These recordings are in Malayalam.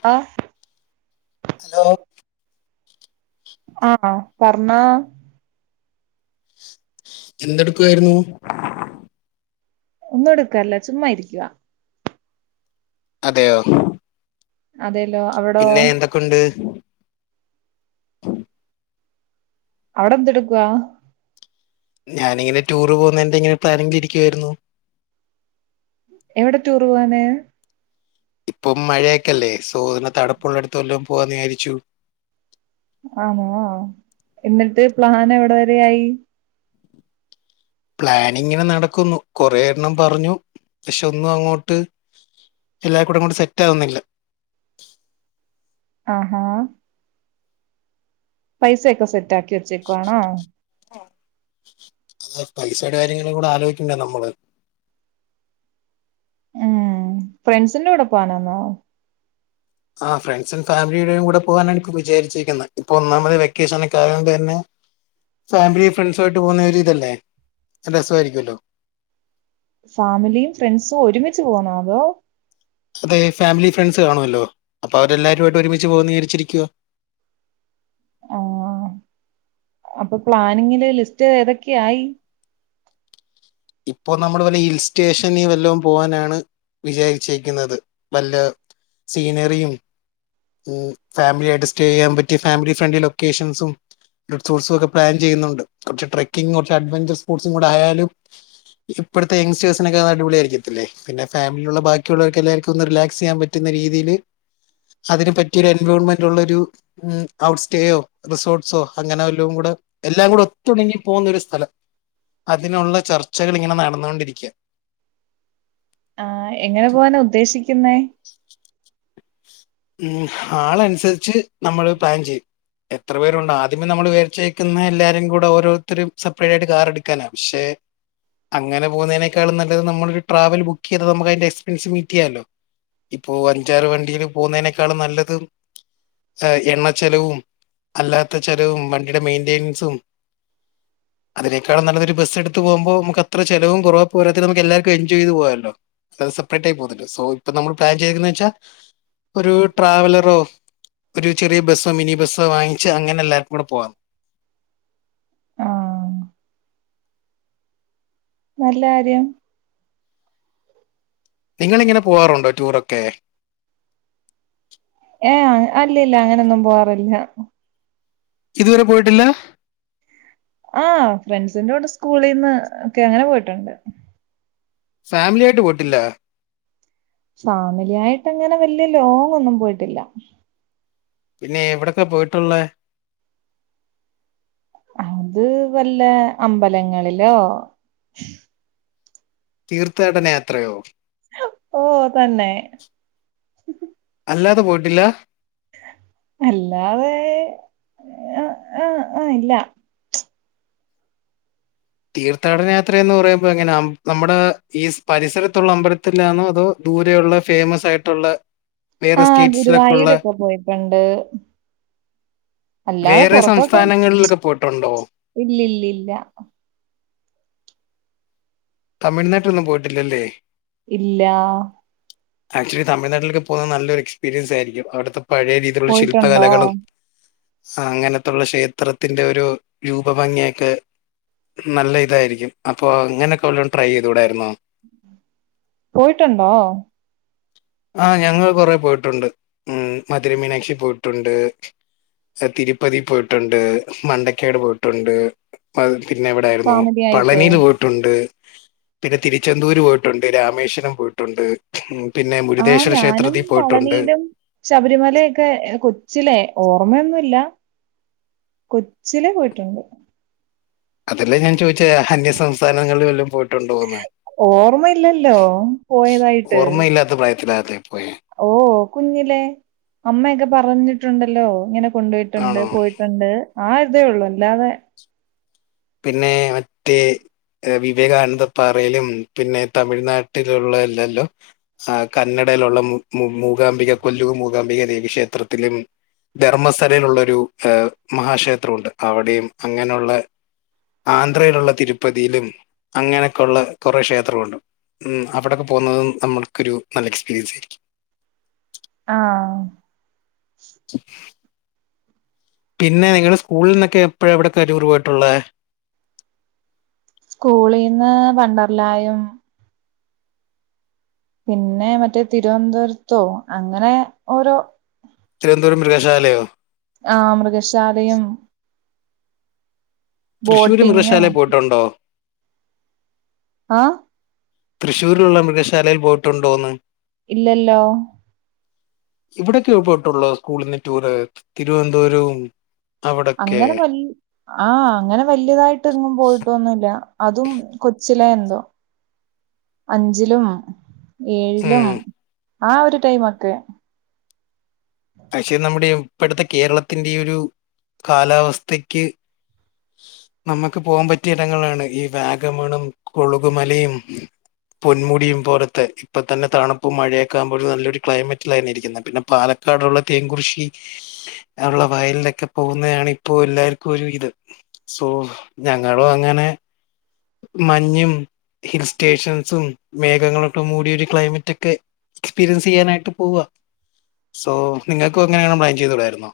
ആ ഹലോ ആഹ പറഞ്ഞോ. എന്തെടുക്കുവായിരുന്നു? ഒന്നും എടുക്കല്ല ചുമ്മാ ഇരിക്കുവാ. അതെയോ. അതെ. പിന്നെ എന്തൊക്കെയുണ്ട്? അവിടെ എന്ത് എടുക്കുവാ? ഞാാനിങ്ങനെ ടൂറ് പോവുന്നതിന്റെ ങ്ങനെ പ്ലാനിങ്ങിലിരിക്കുവായിരുന്നു. എവിടെ ടൂർ പോവാന്? ഇപ്പം മഴയൊക്കല്ലേ സോ തണുപ്പുള്ള അടുത്ത് വല്ലം പോവാന്ന് വിചാരിച്ചു. ആണോ എന്നിട്ട് പ്ലാൻ എവിടെ വരെ ആയി? പ്ലാനിങ്ങങ്ങനെ നടക്കുന്നു കൊറേ എണ്ണം പറഞ്ഞു പക്ഷെ ഒന്നും അങ്ങോട്ട്.... എല്ലാ കൂടങ്ങട്ട് സെറ്റാവുന്നില്ല. ആഹാ പൈസൊക്കെ സെറ്റ ആക്കി വെച്ചേക്കുവാണോ? അത പൈസയുടെ കാര്യങ്ങളും കൂടെ ആലോചിക്കണ്ട നമ്മള്. ഉം ഫ്രണ്ട്സിന്റെ കൂടെ പോവാനാന്നൊ? ആ ഫ്രണ്ട്സ് ഫാമിലിയുടെയും കൂടെ പോകാനാണ് ഇപ്പോ വിചാരിച്ചിരിക്കുന്നത് ഇപ്പൊ ഒന്നാമത് വെക്കേഷനൊക്കെ ആയോണ്ടെന്നെ..... ഫാമിലി ഫ്രണ്ട്സു ആയിട്ട് പോവുന്നതൊരി തല്ലേ രസായിരിക്കൊല്ലോ. ഫാമിലിയും ഫ്രണ്ട്സും ഒരുമിച്ച് പോവുന്നോ അതോ.... അതെ ഫാമിലി ഫ്രണ്ട്സ് കാണുമല്ലോ അപ്പൊ അവരെല്ലാരുമായിട്ട് ഒരുമിച്ച് പോവാന്ന് വിചാരിച്ചിരിക്കുവാ. [inaudible] ആഹ അപ്പൊ പ്ലാനിങ്ങില് ലിസ്റ്റ് ഏതൊക്കെയായി? ഇപ്പൊ നമ്മള് വല്ല ഹിൽ സ്റ്റേഷനി വല്ലോം പോവാനാണ്..... വിചാരിച്ചിക്കുന്നത് വല്ല സീനറിയും, ഉ ഫാമിലി ആയിട്ട് സ്റ്റേ ചെയ്യാൻ പറ്റിയ ഫാമിലി ഫ്രണ്ട്ലി ലൊക്കേഷൻസും, റിസോർസോക്കെ പ്ലാൻ ചെയ്യുന്നുണ്ട് കുറച്ച് ട്രക്കിങ് കുറച്ച് അഡ്വെഞ്ചർ സ്പോർട്സും കൂടെ ആയാലും..... ഇപ്പോഴത്തെ എങ്സ്റ്റേഴ്സിനൊക്കെ അടിപൊളിയായിരിക്കത്തില്ലേ പിന്നെ ഫാമിലിലുള്ള ബാക്കിയുള്ളവർക്കെല്ലാർക്കും റിലാക്സ് ചെയ്യാൻ പറ്റുന്നരിക്ക..... രീതിൽ.. അതിന് പറ്റിയൊരു എൻവിയോൺമെന്റുള്ളൊരു ഔട്ട് സ്റ്റേയോ റിസോർട്സോ അങ്ങനെല്ലാം കൂടെ.... എല്ലാം കൂടെ ഒത്തുണങ്ങി പോവുന്ന ഒരു സ്ഥലം അതിനുള്ള..... ചർച്ചകൾ ഇങ്ങനെ നടന്നുകൊണ്ടിരിക്യാ. ആ എങ്ങനെ പോവാന ഉദ്ദേശിക്കുന്നേ ഉം ഹ ആളനുസരിച്ച് നമ്മള് പ്ലാൻ ചെയ്യും എത്ര പേരുണ്ട് ആദ്യമേ നമ്മള് വിചാരിച്ചേരിക്കുന്നെ എല്ലാരും കൂടെ ഓരോരുത്തരും സെപ്പറേറ്റായിട്ട് കാറെടുക്കാന പക്ഷെ എ [unintelligible] അങ്ങനെ പോകുന്നതിനേക്കാളും നല്ലത് നമ്മളരു ട്രാവൽ ബുക്ക് ചെയ്ത് നമുക്ക് അതിന്റെ എക്സ്പെൻസ് മീറ്റ് ചെയ്യാലോ ഇപ്പോ അഞ്ചാറ് വണ്ടിയില് പോകുന്നതിനേക്കാളും നല്ലതും അ എണ്ണ ചെലവും അല്ലാത്ത ചെലവും വണ്ടിയുടെ മെയിന്റയിൻസും [inaudible] അതിനേക്കാളും നല്ലതൊരു ബസ് എടുത്ത് പോകുമ്പോ നമക്ക് അത്ര ചിലവും കുറവ പോരാത്തതിന് നമുക്ക്‌ എല്ലാർക്കും എൻജോയ് ചെയ്ത് പോകാല്ലോ അത് സെപ്പറേറ്റ് ആയി പോന്നണ്ട് സോ ഇപ്പൊ നമ്മൾ പ്ലാൻ ചെയ്തെക്കെന്ന് വെച്ചാ ഒരു ട്രാവലറോ ഒരു ചെറിയ ബസ്സോ മിനി ബസ്സോ വാങ്ങിച്ച് അങ്ങനെ എല്ലാർക്കും കൂടെ പോവാന്ന് [inaudible] ആഹ് നല്ല ആര്യം നിങ്ങളിങ്ങനെ പോവാറുണ്ടോ ടൂറൊക്കെ ഏയ് അല്ല ഇല്ല അങ്ങനൊന്നും പോവാറില്ല ഇതുവരെ പോയിട്ടില്ലാ? ആ ഫ്രണ്ട്സിന്റെ കൂടെ സ്കൂളീന്ന് ഒക്കെ അങ്ങനെ പോയിട്ടുണ്ട് ഫാമിലിയായിട്ട് പോയിട്ടില്ല? ഫാമിലിയായിട്ടങ്ങനെ വല്യ ലോങ് ഒന്നും പോയിട്ടില്ല പിന്നെയ് എവിടൊക്കെ പോയിട്ടുള്ളെ? അത് വല്ല അമ്പലങ്ങളിലോ തീർത്ഥാടന യാത്രയോ ഓ തന്നെ ടില്ല അല്ലാതെ അ അ ആ ഇല്ല തീർത്ഥാടന യാത്ര എന്ന് പറയുമ്പോ എങ്ങനെ ഉം നമ്മുടെ ഈസ് പരിസരത്തുള്ള അമ്പലത്തിലാന്നോ അതോ ദൂരെയുള്ള ഫേമസായിട്ടുള്ള ആ ഗുരുവായൂരൊക്കെ പോയിട്ടിണ്ട് അല്ലാതെ വേറെ പുറത്തോട്ടൊ മ്ച് സംസ്ഥാനങ്ങളിലൊക്കെ പോയിട്ടുണ്ടോ ഇല്ലില്ലില്ല തമിഴ്നാട്ടിലൊന്നും പോയിട്ടില്ലല്ലേ ഇല്ലാ ആക്ച്വലി തമിഴ്നാട്ടിലൊക്കെ പോകുന്നത് നല്ലൊരു എക്സ്പീരിയൻസ് ആയിരിക്കും അവിടുത്തെ പഴയ രീതിയിലുള്ള പോയിട്ടുണ്ടോ? ശില്പകലകളും. ആ അങ്ങനത്തുള്ള ക്ഷേത്രത്തിന്റെ ഒരു രൂപ ഭംഗിയൊക്കെ നല്ല ഇതായിരിക്കും അപ്പൊ ഇങ്ങനെയൊക്ക ഉള്ള ട്രൈയെയ്തുകൂടായിരുന്നോ പോയിട്ടുണ്ടോ? ആ ഞങ്ങൾ കൊറെ പോയിട്ടുണ്ട് ഉം മധുരമീനാക്ഷിയി പോയിട്ടുണ്ട് എ തിരുപ്പതി പോയിട്ടുണ്ട് മണ്ടക്കാട് പോയിട്ടുണ്ട് പിന്നെ എവിടായിരുന്നു ഫാമിലി ആയിട്ട് പളനിയില് പോയിട്ടുണ്ട്. പിന്നെ തിരുച്ചെന്തൂര് പോയിട്ടുണ്ട് രാമേശ്വരം പോയിട്ടുണ്ട് ഉം പിന്നെ ആ മുരുദേശ്വര ഞാനും ക്ഷേത്രത്തിൽ പോയിട്ടുണ്ട് പളനിയിലും ശബരിമലയൊക്കെ എ കൊച്ചിലെ ഓ ഓർമയൊന്നുല്ല കൊച്ചിലെ പോയിട്ടുണ്ട്. അതല്ലേ ഞാൻ ചോദിച്ചെ അന്യസംസ്ഥാനങ്ങളിൽ വല്ലോം പോയിട്ടുണ്ടോന്ന്? ഓർമ്മയില്ലല്ലോ പോയതായിട്ട്. ഓർമ്മയില്ലാത്ത പ്രായത്തിലാകത്തെ പോയെ ഓ കുഞ്ഞിലേ അമ്മയൊക്കെ പറഞ്ഞിട്ടുണ്ടല്ലോ ഇങ്ങനെ കൊണ്ടോയിട്ടുണ്ട് ആണോ പോയിട്ടുണ്ട് ആ ഒരിതേ ഉള്ളു അല്ലാതെ പിന്നെ മറ്റേ വിവേകാനന്ദപ്പാറയിലും പിന്നെ തമിഴ്നാട്ടിലുള്ള ല്ലല്ലോ ആ കന്ന ടയിലുള്ള മുമുമൂകാംബിക കൊല്ലു മൂകാംബിക ദേവിക്ഷേത്രത്തിലും ധർമ്മസലയിലുള്ളൊരു ഏ മഹാക്ഷേത്രണ്ട് അവിടെയും അങ്ങനെയുള്ള ആന്ധ്രയിലൊള്ള തിരുപ്പതിയിലും അങ്ങനെയൊക്കെ ഒള്ള കൊറേ ക്ഷേത്രങ്ങളൊണ്ട് ഉം അവിടൊക്കെ പോന്നതും നമ്മൾക്കൊരു നല്ല എക്സ്പീരിയൻസ് ആരിക്കും. ആഹ് പിന്നെ നിങ്ങടെ സ്കൂളിനെക്കെ എപ്പഴാ എവടേക്കാ ടൂറ് പോയിട്ടൊള്ളേ? സ്കൂളീന്ന് വണ്ടർലായും പിന്നെ മറ്റേ തിരുന്തോരേത്തോ അങ്ങനെ ഓരോ തിരുവന്തോരം മൃഗശാലയോ? ആഹ് മൃഗശാലയും തൃശ്ശൂര് ബോട്ടിങ്ങും മൃഗശാലേ പോയിട്ടൊണ്ടോ? ആഹ് തൃശ്ശൂരിലൊള്ള മൃഗശാലേ പോയിട്ടൊണ്ടോന്ന്? ഇല്ലല്ലോ. ഇവടൊക്കെയൊ പോയിട്ടൊള്ളോ സ്കൂളീന്ന് ടൂറ് തിരുവന്തോരവും അങ്ങനെ വല്ല്യ ആഹ് അങ്ങനെ വല്ല്യാതായിട്ട് എങ്ങും പോയിട്ടൊന്നു ഇല്ല അതും കൊ ലെ എന്തോ അഞ്ചിലും, ഏഴിലും ഉം ആഹ് ഒര് ടൈമൊക്കെ. പഷേ നമ്മടെ ഇപ്പഴത്തെ കേരളത്തിൻ്റെ ഒരു കാലാവസ്ഥക്ക് നമ്മക്ക് പോവാൻ പറ്റിയ ഇടങ്ങളാണ് ഈ വാഗമണും കൊളുക് മലയും പൊന്മുടിയും പോലത്തെ ഇപ്പം തന്നെ തണുപ്പും മഴയൊക്കെയാകുമ്പോഴ് നല്ലൊര് ക്ലൈമറ്റിലായിരിക്കുന്നേ പിന്നെ പാല ക്കാടൊള്ള തേൻകുറിശ്ശി അവടെയെള്ള വയലിലൊക്കെ പോകുന്നതാണ് ഇപ്പോ എല്ലാർക്കും ഒരു ഇത്. സോ ഞങ്ങളും അങ്ങനെ മഞ്ഞും ഹിൽ സ്റ്റേഷൻസും മേഘങ്ങളൊക്കെ മൂടിയൊര് ക്ലൈമറ്റ് ഒക്കെ എക്സ്പീരിയൻസ് ചെയ്യാനായിട്ട് പോവാ. സോ നിങ്ങക്കും ഇങ്ങനെയാണം പ്ലാൻ ചെയ്തുടാരുന്നോ?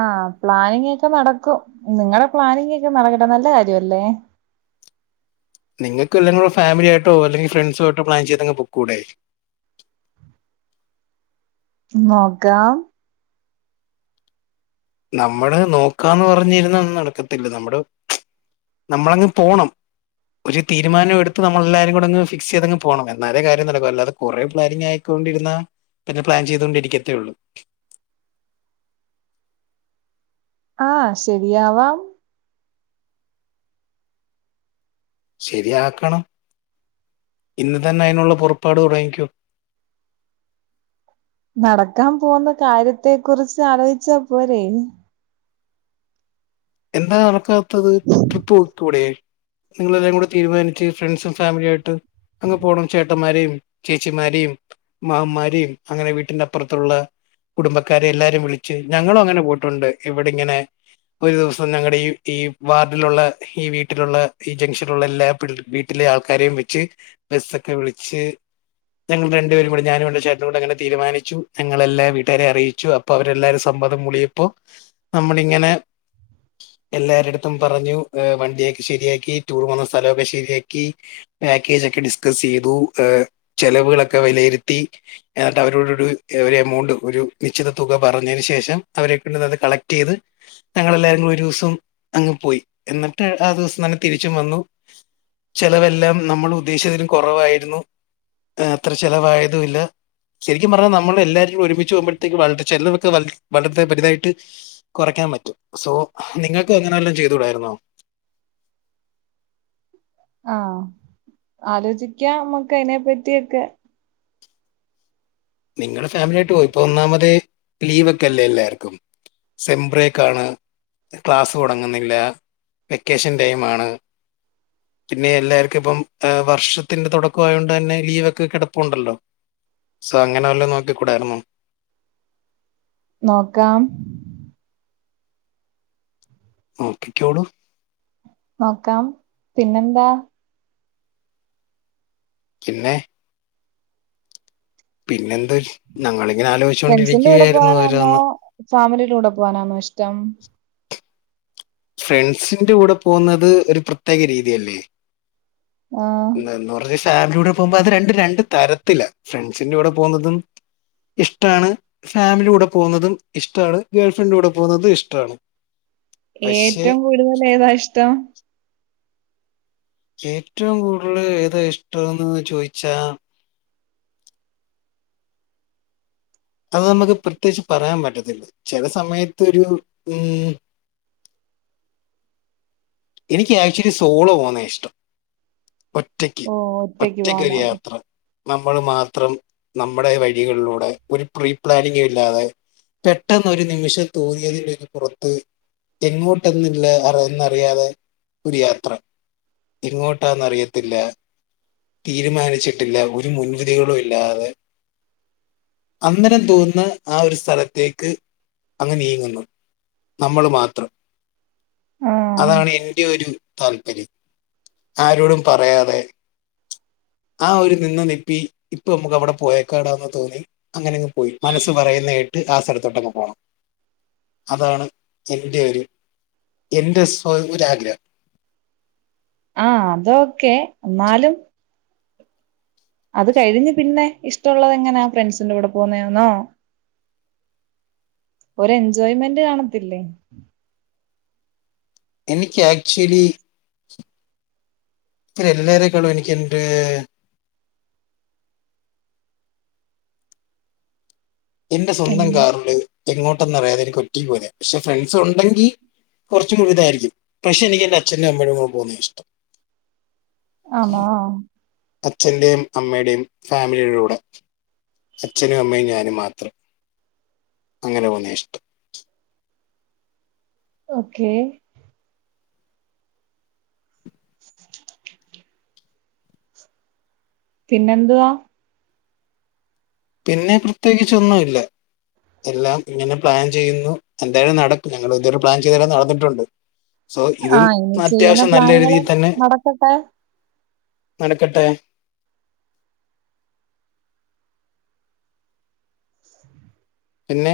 ആഹ് പ്ലാനിങ്ങ് ഒക്കെ നടക്കും നിങ്ങടെ പ്ലാനിങ്ങ് ഒക്കെ നടക്കട്ടെ നല്ല കാര്യല്ലേ? നിങ്ങക്ക് എല്ലാരുടെ ഫാമിലി ആയിട്ടോ അല്ലെങ്കി ഫ്രണ്ട്സും ആയിട്ടോ പ്ലാൻ ചെയ്ത് അങ്ങ് പൊക്കൂടെ? നോക്കാം നമ്മള് നോക്കാന്ന് പറഞ്ഞിരുന്നാ ഒന്നും നടക്കത്തില്ലാ നമ്മടെ നമ്മള് അങ്ങ് പോണം ഒര് തീരുമാനം എടുത്ത് നമ്മള് എല്ലാരും കൂടാങ്ങ് ഫിക്സ് ചെയ്തങ്ങ് പോണം എന്നാലേ കാര്യം നടക്കു അല്ലാതേ കൊറെ പ്ലാനിങ് ആയാൽ വച്ചോണ്ടിര്ന്നാ പിന്നെ പ്ലാൻ ചെയ്തൊണ്ടിരിക്കത്തേ ഒള്ളൂ ആഹ് ശരിയാവാം. ശരിയാക്കണം, ഇന്ന് തന്നെ അയിനുള്ള പൊറപ്പാട് തുടങ്ങിക്കോ. നടക്കാൻ പോന്ന് കാര്യത്തെ കുറിച്ച് ആലോചിച്ചാൽ പോരെ. എന്താ നടക്കാത്തത്, ട്രിപ്പ് പോയിക്കൂടെ. നിങ്ങളെല്ലാവരും കൂടെ തീരുമാനിച്ച് ഫ്രണ്ട്സും ഫാമിലിയായിട്ട് അങ്ങ് പോണം, ചേട്ടന്മാരെയും. ചേച്ചിമാരെയും മാമ്മാൻമാരെയും അങ്ങനെ വീട്ടിന്റെ അപ്പുറത്തുള്ള. കുടുംബക്കാരെ എല്ലാരും വിളിച്ച് ഞങ്ങളും അങ്ങനെ പോയിട്ട് ഒണ്ട് ഇവടെ ഇങ്ങനെ ഒരു ദിവസം ഞങ്ങളുടെ ഈ ഈ വാർഡിലുള്ള ഈ വീട്ടിലുള്ള ഈ ജംഗ്ഷനിലുള്ള എല്ലാ പിള്ള വീട്ടിലെ ആൾ. ക്കാരേം വെച്ച് ബസ്സൊക്കെ വിളിച്ച് ഞങ്ങൾ രണ്ട്പേരും കൂടെ ഞാനും അവൾടെ ചേട്ടനും കൂടെ അങ്ങനെ തീരുമാനിച്ചു ഞങ്ങളെല്ലാ വീട്ടുകാരെ അറിയിച്ചു അപ്പോ അവര് എല്ലാരും സമ് മ്മതം മൂളിയപ്പോ നമ്മളിങ്ങനെ എല്ലാരെടുത്തും പറഞ്ഞു യെ വണ്ടിയൊക്കെ ശരിയാക്കി ടൂർ പോന്നാ സ്ഥലോക്കെ ശരിയാക്കി പാക്കേ റ്റൊക്കെ ഡിസ്ക്കസ്സീതു ഏ ചെലവുകളെക്കേ വെലയിരുത്തി എന്നിട്ടവരോടൂടെ ഒരു അമൌ ണ്ട് ഒരു നിശ്ചിത തുക പറഞ്ഞേന് ശേഷം അവരെ കൊണ്ട് അത് കളക്റ്റ് ചെയ്ത് ഞങ്ങളേല്ലാരും ദിവസം അങ്ങ് പോയി എന്നിട്ട് ആ ദവസം തന്നെ തിരിച്ചും വന്നു ചെലവെല്ലാം നമ്മള് ഉദ്ദേശിച്ചതിലും കൊറവായിരുന്നു ഏ അത്ര ചെലവായതുല്ല ശെരിക്കും പറഞ്ഞാ നമ്മള് എല്ലാരും ഒരുമിച്ച് പോകുമ്പോഴത്തേക്ക് അതൊക്കെ ചെലവൊക്കെ വലിച് വലത്തേ ബരുതയായിട്ട് കൊറക്ക്യാ റ്റ സോ നിങ്ങൾക്ക് അങ്ങനെ വല്ലോം ചെയ്തുടാരുന്നോ? ആ ആലോചിക്കാം അമ്മക്ക് അയിനെ പറ്റിയൊക്കെ. നിങ്ങളുടെ ഫാമിലിയായിട്ട് പോയി ഇപ്പോ ഒന്നാമത് ലീവൊക്കെ അല്ലേ എല്ലാർക്കും. സിംബ്രേക്കാണ് ക്ലാസ്സ് തുടങ്ങുന്നില്ല വെക്കേഷൻ ടൈമാണ്. പിന്നെ എല്ലാർക്കും ഇപ്പം വർഷത്തിന്റെ തുടക്കം ആയോണ്ട് തന്നെ ലീവൊക്കെ കിടപ്പുണ്ടല്ലോ. സോ അങ്ങനെ വല്ല നോക്കിക്കൂടായിരുന്നോ? നോക്കാം. നോക്കിക്കോളു. നോക്കാം പിന്നെന്താ പിന്നെ പിന്നെൻ ന്ത് ഞങ്ങളിങ്ങനെ ഫ്രണ്ട്സിന്റെ കൂടെ ആലോചിച്ചൊണ്ടിരിക്കുകയായിരുന്നു പോകാനാന്നോ ഓരോന്ന് ഫാമിലിയുടെ കൂടെ പോകാനാന്നോ ഇഷ്ടം ഫ്രണ്ട്സിന്റെ കൂടെ പോകുന്നത് ഒരു പ്രത്യേക രീതിയല്ലേ. ആഹ് ന്ന് പറഞ്ഞ ഫാമിലിലൂടെ പോകുമ്പോ അത് രണ്ട് രണ്ട് തരത്തില ഫ്രണ്ട്സിന്റെറെ കൂടെ പോകുന്നതും ഇഷ്ടാണ് ഫാമിലി കൂടെ പോകുന്നതും ഇഷ്ടാണ് ഗേൾ ഫ്രണ്ട്ന്റെ കൂടെ പോകുന്നതും ഇഷ്ടാണ്. ഏറ്റവും കൂടുതൽ ഏതാ ഇഷ്ടം? ഏറ്റവും കൂടുതൽ ഏതാ ഇഷ്ടംന്ന് ചോയിച്ചാ? അത് നമുക്ക് പ്രത്യേകിച്ച് പറയാൻ പറ്റത്തില്ല ചില സമയത്തൊരു ഉം എനിക്ക് ആക്ച്വലി സോളോ പോന്ന ഇഷ്ടം ഒറ്റക്ക് ഓ ഒറ്റക്ക് ഒറ്റക്കൊരു പോണം യാത്ര. നമ്മൾ മാത്രം നമ്മുടെ വഴികളിലൂടെ ഒരു പ്രീപ്ലാനിങ് ഇല്ലാതെ പെട്ടെന്നൊരു നിമിഷം തോന്നിയതിലേക്ക് പുറത്ത് എങ്ങോട്ടന്നില്ലാ അറ അറിയാതെ ഒരു യാത്ര എങ്ങോട്ടാന്നറിയത്തില്ല. തീരുമാനിച്ചിട്ടില്ല ഒരു മുൻവിധികളും ഇല്ലാതെ അന്നേരം തോന്ന്ന്ന ആ ഒരു സ്ഥലത്തേക്ക് അങ്ങനെ നീങ്ങുന്നു നമ്മൾ മാത്രം ആഹ് അതാണ് ഇൻ ന്റെ ഒരു താല്പര്യം ആരോടും പറയാതെ ആ ഒരു നിന്ന നിപ്പി ഇപ്പ നമുക്ക് അവിടെ പോയക്കാടാന്ന് തോന്നി അങ്ങനെങ് പോയി മനസ്സ് പറയുന്ന കേ ആസലത്തോട്ടങ്ങ പോണം. അതാണ് എന്റെ ഒരു എന്റെ ഒര ആഗ്രഹം ആഹ! അതൊക്കെ എന്നാലും അത് കഴിഞ്ഞ് പിന്നെ ഇഷ്ടമുള്ളത് എങ്ങനാ ഫ്രണ്ട്സിന്റെ കൂടെ പോന്നേ ആന്നോ? ഒരു എൻജോയ്മെന്റ് കാണത്തില്ലേ? എനിക്ക് ആക്ച്വലി എല്ലാരേക്കാളും എനിക്ക് എന്റെ എൻന്റെ എൻ സ്വന്തം കാറില് എങ്ങോട്ടൊന്ന അറിയാതെ എനിക്ക് ഒറ്റക്ക് പോയ പക്ഷെ ഫ്രണ്ട്സ് ഉണ്ടെങ്കിൽ കുറച്ച മുഴുതായിരിക്കും പക്ഷെ എനിക്ക് എന്റെ അച്ഛനും അമ്മയും കൂടെ പോന്ന ഇഷ്ടം ആണോ അച്ഛന്റെയും അമ്മയുടെയും ഫാമിലിലൂടെ അച്ഛനും അമ്മയും ഞാനും മാത്രം അങ്ങനെ പോന്നേ ഇഷ്ടം. ഓക്കെ. [unintelligible] പിന്നെന്തുവാ? പിന്നെ പ്രത്യേകിച്ചൊന്നും ഇല്ല. എല്ലാം ഇങ്ങനെ പ്ലാൻ ചെയ്യുന്നു എന്തായാലും നടക്കും ഞങ്ങ ഇതുവരു പ്ലാൻ ചെയ്ത നടന്നിട്ടുണ്ട്. സോ ഇതും ആഹ് ഇനി ചെയ്യുന്ന അത്യാവശ്യം നല്ല പ്ലാനുകള് രീതിയിൽ തന്നെ- നടക്കട്ടെ നടക്കട്ടെ. ശ്...... പിന്നെ